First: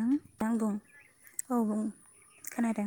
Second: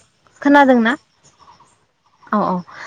ओं आं बुं खोनादोंना? औ बुं अ अ ओ खोनादों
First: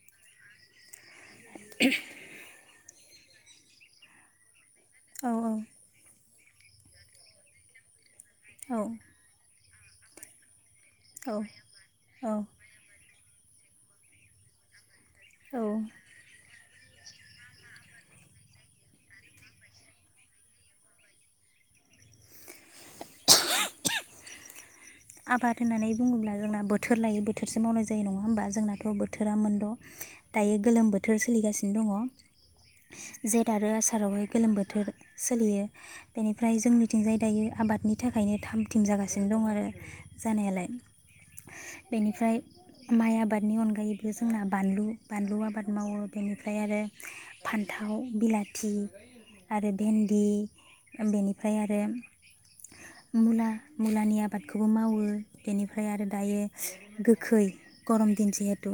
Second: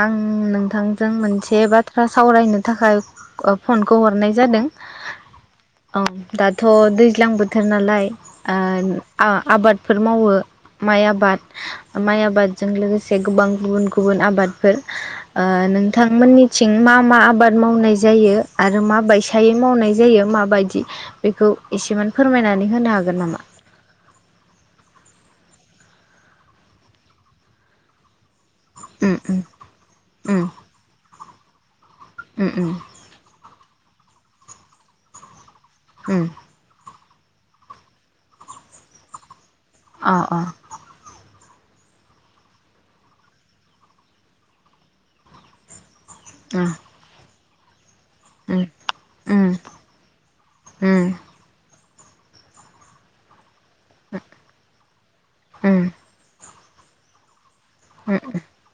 आं नोंथां जों मोनसे बाथ्रा सावरायनो थाखाय ओ फनखौ हरनाय जादों। औ औ। दाथ' दैज्लां बोथोर नालाय। औ आबाद। फोर मावो। माइ आबाद औ माइ औ आबादजों लोगोसे। एसे गोबां गुबुन गुबुन आबादफोर। ओ औ नोंथांमोननि। थिं मा मा आबाद मावनाय जायो आरो मा बायसायै मावनाय जायो माबायदि बेखौ एसेमान फोरमायनानै होनो हागोन नामा। आबाद होननानै बुङोब्ला जोंना बोथोर लायो बोथोरसो मावनाय जायो नङा होनोमबा। जोंनाथ' उम बोथोरा मोनद' उम दायो गोलोम बोथोर। सोलिगा। सिनो दंड़ उम उम जेथ आरो आसार। फोथारावहाय गोलोम बोथोर सोलियो। उम बेनिफ्राय जोंनि। थिंजाय दायो आबादनि थाखायनो थाम थिम जागासिनो दं आरो। अ अ जानायालाय। बेनिफ्राय माइ आबादनि अनगायैबो जोंना बानलु बानलु आबाद मावो। बेनिफ्राय उम आरो। फान्थाव थाव उम बिलाथि उम आरो भेन्दि उम बेनिफ्राय आरो मुला, मुलानिया आबादखौबो मावो उम बेनिफ्राय आरो दायो गोखै गरम उम दिन जिहेथु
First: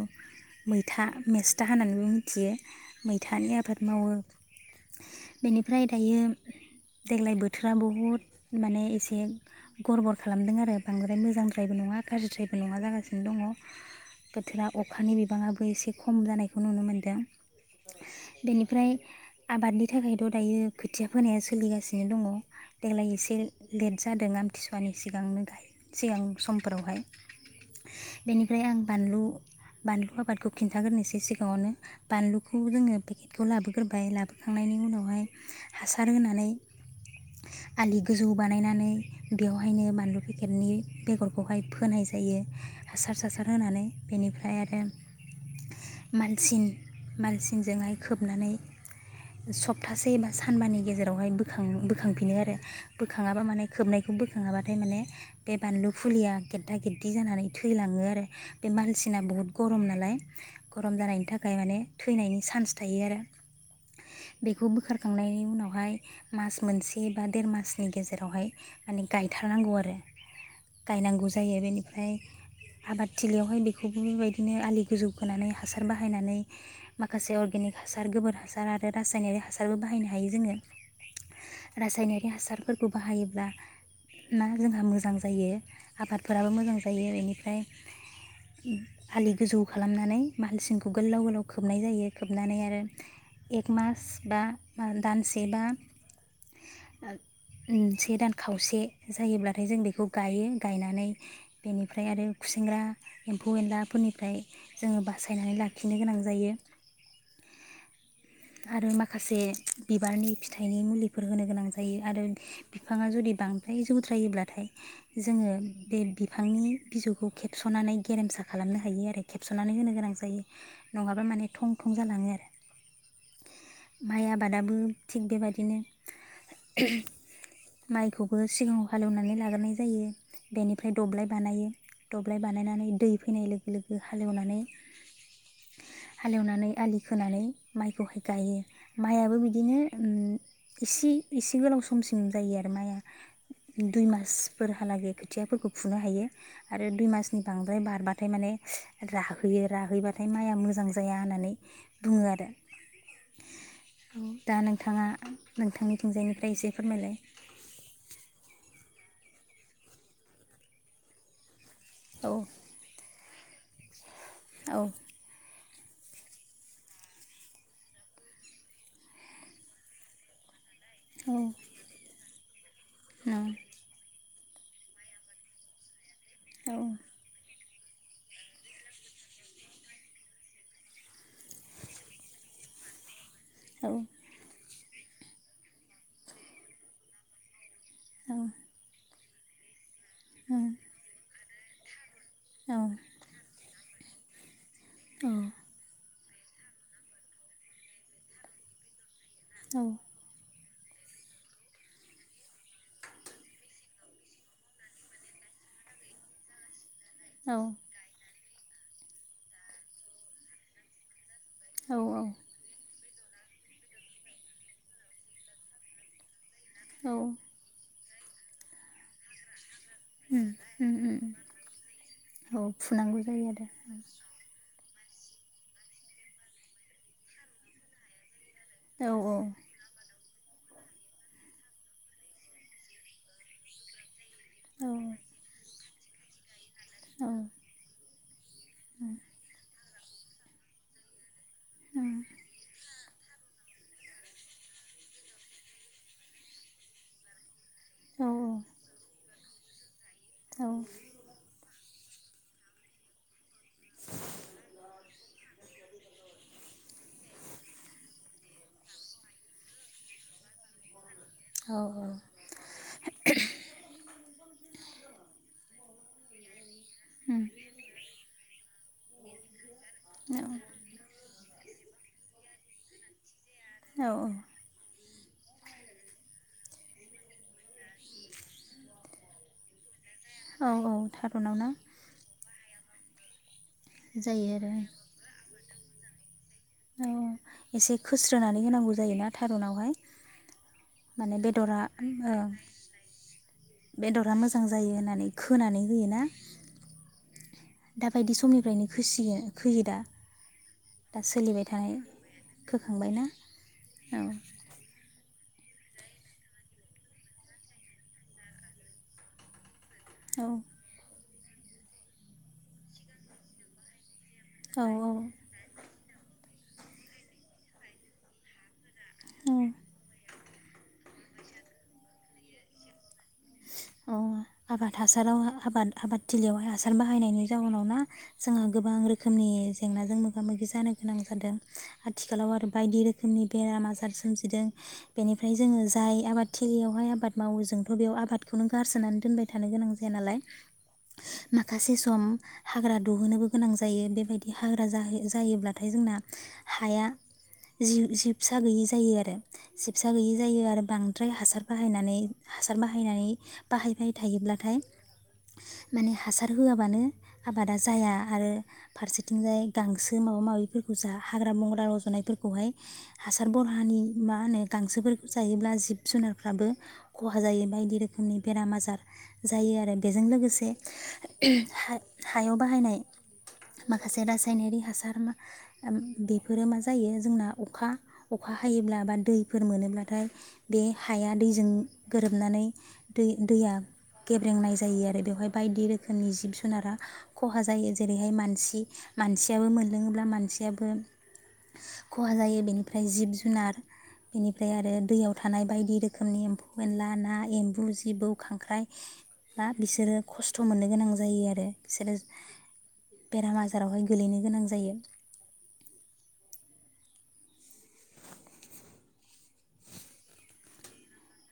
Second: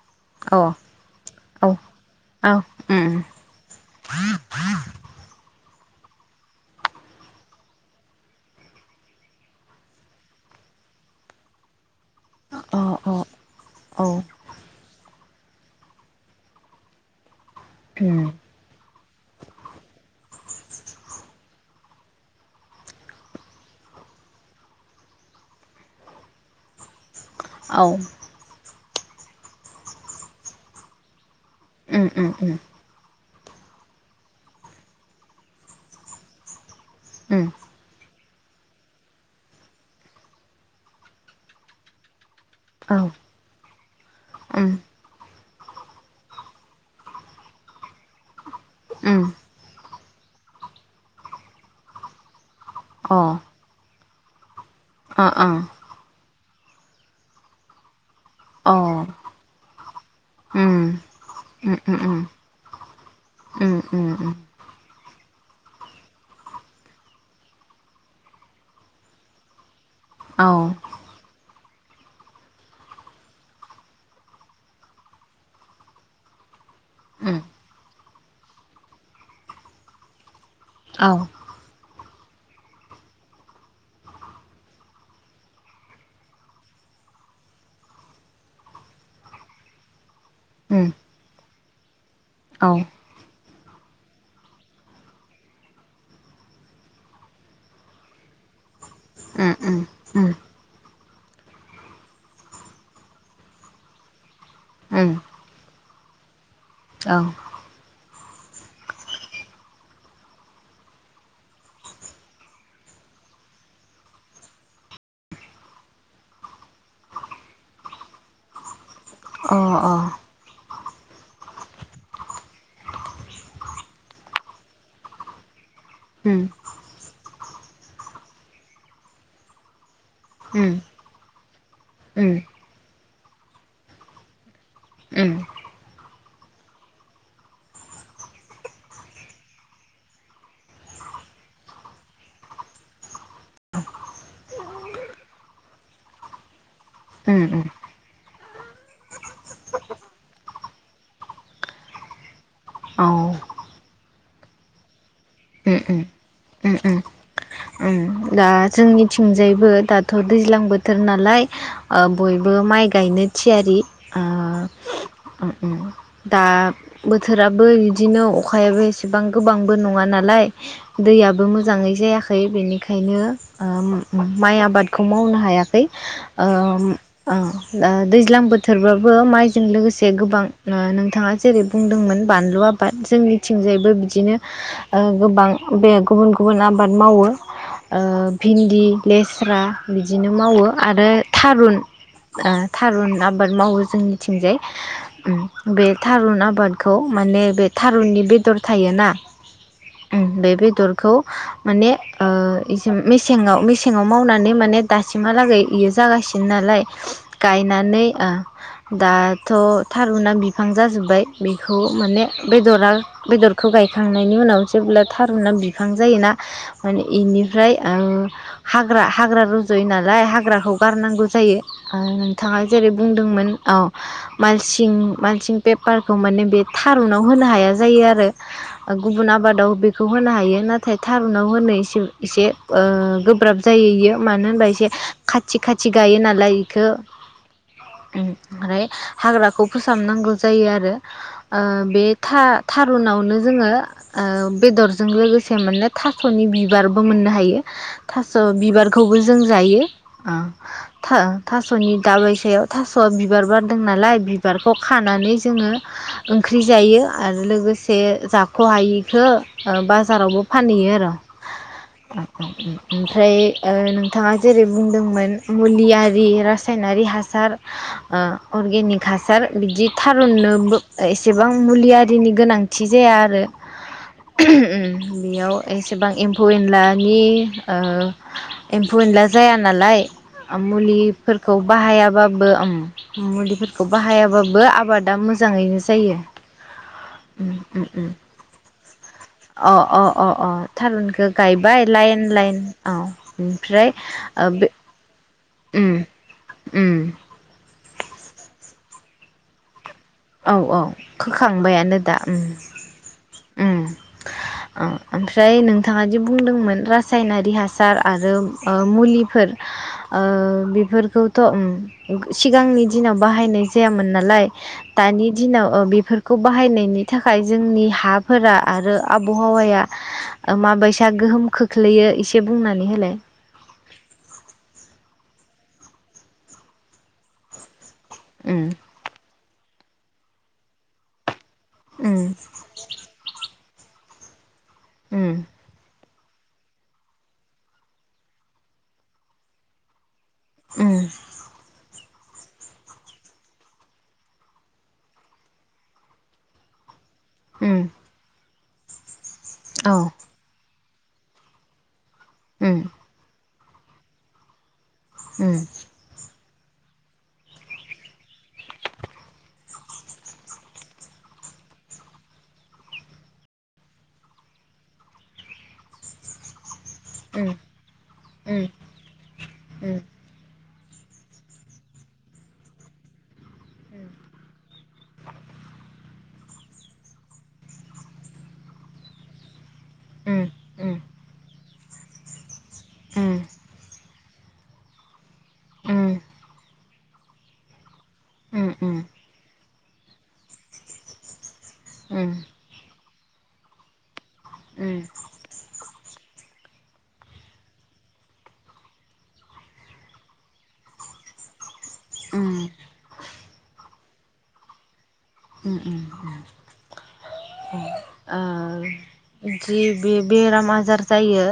औ मैथा, मेस्था औ होननानैबो औ मिथियो उम मैथानि आबाद मावो बेनि ओमफ्राय दायो देग्लाय बोथोरा बहुद माने एसे गरबर खालामदों आरो बांद्राय मोजांद्रायबो नङा गाज्रिद्रायबो अ नङा अ जागासिनो दङ औ बोथोरा अखानि बे बिबाङाबो एसे खम जानायखौ नुनो मोन्दों। उम बेनिफ्राय आबादनि थाखायथ' दायो खोथिया फोनाया सोलिगासिनो दङ, देग्लाय एसे लेट जादों आमथिसुवानि सिगांनो गायो सिगां समफोरावहाय। औ बेनिफ्राय आं बानलु, बानलु आबादखौ खिन्थाग्रोनोसै सि गाङावनो उम उम उम बानलुखौ जोङो खौ लाबोग्रोबाय लाबोखांनायनि उनावहाय हासार होनानै उम। आलि गोजौ बानायनानै बेव हायनो बानलु फेकेदनि बेगरखौहाय फोनाय जायो। औ हासार सासार होनानै बेनिफ्राय उम आरो मानसिन मानसिनजोंहाय खोबनानै उम सब थासे एबा सानबानि गेजेरावहाय बोखां-बोखांफिनो आरो। अ बोखाङाबा माने खोबनाय [unintelligible] [unintelligible] माने अ बे बानलु फुलिया गेद्दा गेद्दि जानानै थैलाङो आरो। बे मालसिना बुहुत गरम नालाय उम गरम जानायनि थाखाय उम माने थैनायनि सान्स थायो आरो उम उम उम बेखौ बोखारखांनायनि उनावहाय मास मोनसे बा देर मासनि गेजेरावहाय माने गायथारनांगौ आरो औ गायनांगौ जायो बेनि ओमफ्राय आबादथिलियावहाय बेखौबो बेबायदिनो आलि गोजौ खोनानै हासार बाहायनानै माखासे उम अर्गेनिक हासार गोबोर हासार आरो रासायनारि हासारबो बाहायनो हायो जोङो। औ रासायनारि हासार फोरखौ बाहायोब्ला ना जोंहा मोजां जायो। आबादफोराबो मोजां जायो बेनिफ्राय आलि गोजौ खालामनानै उम मालसिंखौ गोल्लाव गोलाव खोबनाय जायो खोबनानै औ आरो एक मास बा दानसे बा से दान खावसे उम जायोब्लाथाय जों उम बेखौ गायो, उम गायनानै बेनिफ्राय आरो खुसेंग्रा एम्फौ एनलाफोरनिफ्राय उम औ जोङो अ उम बासायनानै लाखिनो गोनां जायो। औ। आरो माखासे बिबारनि फिथाइनि मुलिफोर होनो गोनां जायो आरो बिफाङा जुदि बां फ्राय जौद्रायोब्लाथाय जोङो बे बिफांनि बिजौखौ खेबस'नानै गेरेमसा खालामनो हायो आरो। खेबस'नानै होनो गोनां उम जायो। नङाबा माने थं थं जालाङो आरो माइ आबादाबो थिग बेबादिनो माइखौ बो सिगाङाव हालेवनानै लाग्रोनाय जायो बेनिफ्राय दब्लाय बानायो दब्लाय बानायनानै दै फैनाय लोगो लोगो हालेवनानै हालेवनानै आलि खोनानै माइखौहाय गायो। मायाबो बिदिनो इसे इसे गोलाव समसिम जायो आरो माया। दुइ मासफोरहालागै खोथियाफोरखौ फुनो हायो। आरो दुइ मासनि बांद्राय बारबा फ्राय माने राहैयो, राहैबाथाय माया मोजां जाया होननानै बुङो आरो दा नोंथाङा उम नोंथांनिथिंजायनिफ्राय एसे उम उम फोरमायलाय। उम दा जोंनिथिंजायबो दाथ' दैज्लां बोथोर नालाय ओ औ बयबो माइ गायनो थियारि। आ औ दा बोथोराबो इदिनो अखायाबो एसेबां गोबांबो नङा नालाय दैयाबो मोजाङै जायाखै बेनि नो औ ओम माइ आबादखौ मावनो हायाखै। ओम औ ओ। ओ दैज्लां बोथोरबाबो माइजों लोगोसे गोबां नोंथाङा जेरै बुंदोंमोन बानलु आबाद जोंनि औ थिंजायबो बिदिनो ओ गोबां बे गुबुन गुबुन आबाद मावो। ओ भिन्दि, लेस्रा, बिदिनो मावो आरो थारुन, ओ‌ थारुन आबाद मावो जोंनिथिंजाय। ओम बे थारुन आबादखौ माने बे थारुननि बेदर थायोना, [inaudible] बे बेदरखौ माने ओ इसिम मेसेङाव मेसेङाव मावनानै माने दासिमहालागै इयो जागासिनो नालाय गायनानै ओ। दाथ' थारुना बिफां जाजोब्बाय बेखौ औ माने बेदरा बेदरखौ गायखांनायनि उनाव जेब्ला थारुना बिफां जायोना माने औ इनिफ्राय आं हाग्रा हाग्रा रज यो नालाय उम हाग्राखौ उम उम गारनांगौ जायो ओ औ नोंथाङा जेरै फुनांगौ जायो बुंदोंमोन औ आरो मालसिं मानसिं पेपारखौ माने बे थारुनाव होनो हाया जायो आरो गुबुन औ आबादाव बेखौ होनो हायो नाथाय थारुनाव होनो इसे एसे ओ गोब्राब जायो इयो मानो होनबा औ एसे खाथि खाथि गायो नालाय इखो औ उम औ ओमफ्राय हाग्राखौ फोसाबनांगौ जायो आरो ओ बे था-थारुनावनो जोङो ओ बेदरजों लोगोसे माने था स'नि बिबारबो मोननो हायो। औ थास' उम बिबारखौबो जों जायो। ओ था-थास'नि दा बायसायाव थास'आ बिबार बारदों नालाय बिबारखौ खानानै जोङो ओंख्रि जायो आरो लोगोसे जाख'हायिखो ओ बाजारावबो फानहैयो आरो। [unintelligible] ओमफ्राय ओ नोंथाङा जेरै बुंदोंमोन उम मुलि आरि रासा यनारि हासार ओ अर्गेनिक हासार बिदि औ थारुननोबो एसेबां मुलि आरिनि गोनांथि जाया आरो। औ औ। बेयाव एसे बां एम्फौ-एनलानि ओ एम्फौ-एनला जाया नालाय ओम औ थारुनाव मुलिफोरखौ ना बाहायाबाबो ओम मुलिफोर खौ जायो बाहायाबाबो आरो आबादा मोजां यैनो जायो। औ उम उम एसे उम खोस्रोनानै होनांगौ जायोना अ थारुनावहाय? अ अ अ थारुनखौ माने बेदरा गायबाय लाइन ओं लाइन औ ओमफ्राय बेदरा ओ मोजां बे जायो होननानै खोनानै उम होयोना उम दा बायदि समनिफ्रायनो खोसियो खोयो दा? औ औ दा सोलिबाय थानाय खोखांबायानो दा उम फोखांबायना उम औ ओ फ्राय नोंथाङादि बुंदोंमोन रासायनारि हासार आरो ओ मुलिफोर ओ बेफोरखौ थ' उम सिगांनि दिनाव बाहायनाय जायामोन ना लाय औ दानि दिनाव ओ बेफोरखौ बाहायनायनि थाखाय जोंनि हाफोरा आरो आब'हावाया माबायसा गोहोम खोख्लैयो एसे बुंनानै होलाय। अ आबाद हासाराव हाबाद आबाद थिलियावहाय हासार बाहायनायनि जाउनाव ना? उम जोंहा गोबां रोखोमनि जेंनाजों मोगा मोगि जानो गोनां जादों। उम आथिखालाव आरो बायदि रोखोमनि बेराम आजार सोमजिदों। उम बेनिफ्राय जोङो जाय आबाद थिलियावहाय आबाद मावो जोंथ' बेयाव आबाद बेखौनो गारसोनानै दोनबाय थानो गोनां जाया नालाय उम माखासे सम हाग्रा दुंहोनोबो गोनां जायो बेबायदि हाग्रा जाहो जायोब्लाथाय जोंना हाया उम जिव जिब फिसा गैयि जायो आरो। औ सिबसा गैयि जायो आरो बांद्राय हासार बाहायनानै हासार उम बाहायनाय बाहायबाय थायोब्लाथाय उम माने हासाद होआबानो आबादा जाया आरो फारसेथिंजाय गांसो माबा माबिफोरखौ जा हाग्रा बंग्रा रज'नायफोरखौहाय हासार बरहानि मा होनो गांसोफोरखौ जायोब्ला जिब जुनारफ्राबो खहा उम जायो बायदि रो खोमनि उम बेराम आजार जायो उम आरो बेजों लोगोसे हायाव बाहायनाय माखासे रासायनारि हासार मा ओम बेफोरो मा जायो जोंना अखा अखा हायोब्ला बा दैफोर मोनो मोनबाथाय बे उम उम हाया दैजों गोरोबनानै उम दै दैया। गेब्रेंनाय जायो आरो बेवहाय। बायदि रोखोमनि जिब जुनारा। खहा जायो। जेरैहायान उम मानसि मानसियाबो मोन। लोङोब्ला मानसियाबो। खहा जायो बेनिफ्राय। ओमफ्राय जिब जुनार। बेनिफ्राय आरो दैयाव थानाय बायदि रोखोम। रोखोमनि एम्फौ एनला ना एम्बु। जिबौ खांख्राइा बा‌ बिसोरो खस्थ मोननो गोनां जायो आरो। बिसोरो बेराम आजारावहाय। गोलैनो गोनां जायो। उम उम‌‌ उम अ ओ जि बे बेराम आजार जायो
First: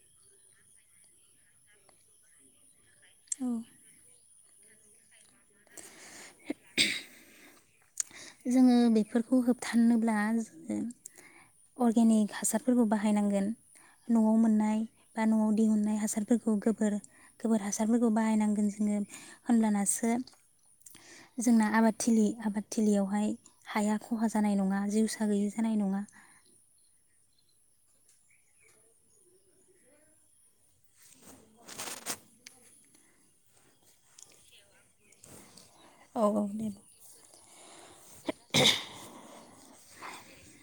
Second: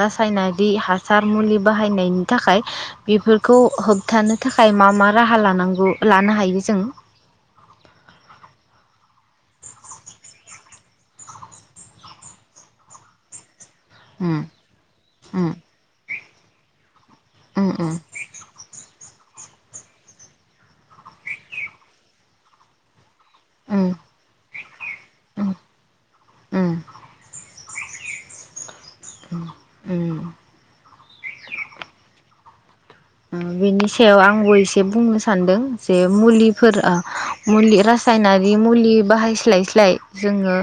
रासायनारि हासार मुलि बाहायनायनि थाखाय। बेफोरखौ होबथानो। थाखाय मा मा राहा लानांगौ लानो हायो जों। जोङो बेफोरखौ होबथानोब्ला जोङो अर्गेनिक हासारफोरखौ बाहायनांगोन। नआव उम मोननाय बा नआव उम दिहुनाय हासार। मोखौ गोबोर। गोबोर उम उम हासारफोरखौ बाहायनांगोन जोङो। होनब्लानासो जोंना आबादथिलि आबाद। थिलियावहाय। उम हाया खहा जानाय नङा जिउसा गैयि जानाय नङा। उम ओम ओम। बेनि सायाव आंबो एसे बुंनो सानदों। जे औ औ दे बुं। मुलिफोरा। मुलिथ। रासायनारि मुलि बा जोङो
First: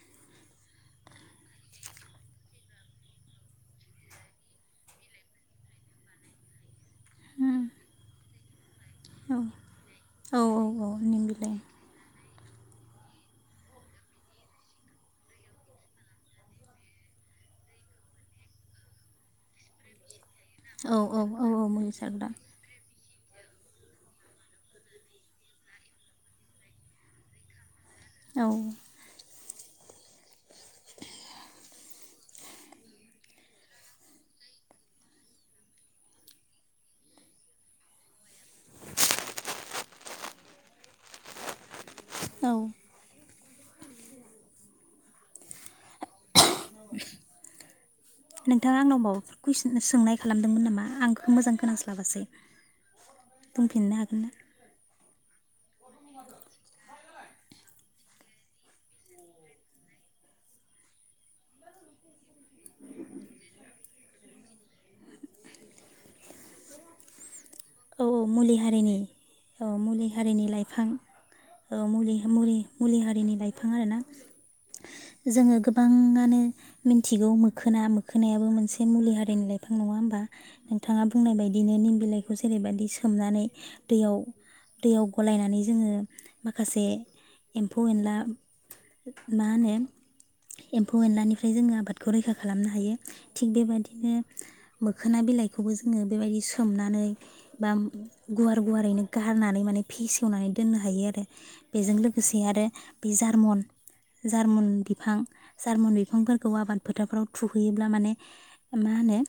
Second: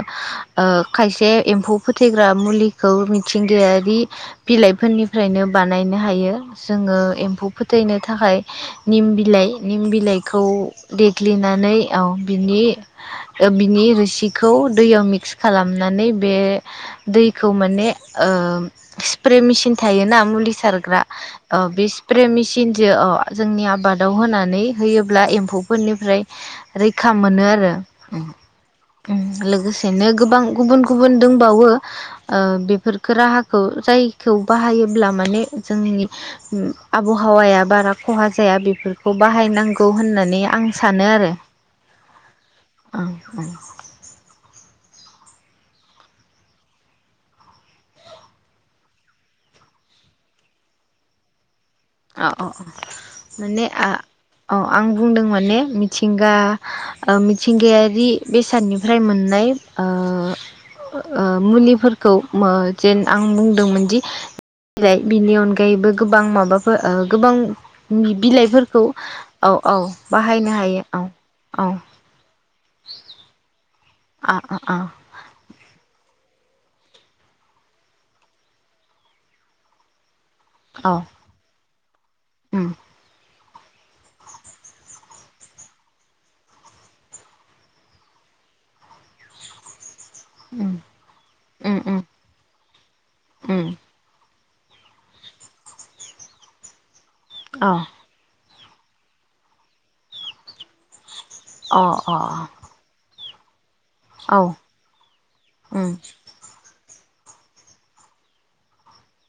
खायसे एम्फौ फोथैग्रा मुलिखौ मिथिंगायारि बिलाइफोरनिफ्रायनो बानायनो हायो जोङो एम फु फोथैनो थाखाय। निम औ बिलाइ निम औ बिलाइखौ औ औ निम बिलाइ देग्लिनानै ओं। बिनि बिनि रोसिखौ दैयाव मिक्स खालामनानै बे दैखौ माने स्प्रे मेसिन थायोना मुलि। औ सारग्रा औ औ ओ औ बे मुलि सिप प्रे सारग्रा मेसिनजो अ। जोंनि आबादाव होनानै होयोब्ला एम्फौफोरनिफ्राय रैखा मोनो आरो। ओम औ ओम लोगोसेनो गोबां गुबुन गुबुन दंबावो ओ बेफोरफोरखौ राहाखौ जायखौ बाहायोब्ला माने जोंनि आबहावाया बारा खहा जाया बेफोरखौ बाहायनांगौ होननानै आं सानो आरो औ औ औ नोंथाङा आंनाव माबाफोर कुइसन सोंनाय खालामदोंमोन नामा आं मोजां खोनास अ अ माने हागोन ना औ आं बुंदोंमोन [unintelligible] मिथिंगा मिथिंगायारि बेसादनिफ्राय मोननाय ओ ओ मुलिफोरखौ जेन आं बुंदोंमोनदि बिनि अनगायैबो गोबां माबा ओ गोबां औ मुलि बिलाइफोरखौ हारिनि औ औ मुलि हारिनि बाहायनो हायो लाइफां औ औ मुलि मुलि मुलि हारिनि लाइ बिफां आरोना आ आ आ जोङो गोबाङानो मिथिगौ मोखोना मोखोनायाबो मोनसे मुलि हारिनि लाइफां नङा होमबा औ नोंथाङा बुंनाय बायदि दिनो निम बिलाइ बेखौ उम जेरैबायदि सोमनानै दैयाव दैयाव गलायनानै जोङो माखासे एम्फौ एनला मा होनो उम एम्फौ एनलानिफ्राय जोङो उम उम आबादखौ रैखा खालामनो हायो थिग उम बेबादिनो मोखोना बिलाइखौबो जोङो बेबायदि सोमनानै अ बाम गुवार गुवारैनो गारनानै माने फेसेवनानै दोननो हायो आरो। अ बेजों अ लोगोसे आरो बि जारमन औ जार्मुन बिफां उम जार्मन बिफांफोरखौ आबाद फोथारफ्राव थुहैयोब्ला माने मा होनो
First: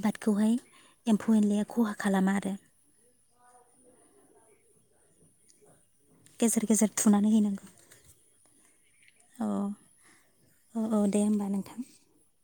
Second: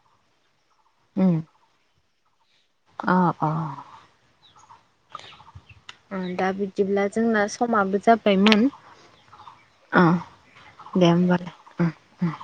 आबादखौहाय उम एमफौ एनलाया मा खालामा आरो अ अ दा गेजेर गेजेर बिदिब्ला थुनानै जोंना हैनांगौ समाबो जाबायमोन अ अ औ दे दे होमबा नोंथां होमबालाय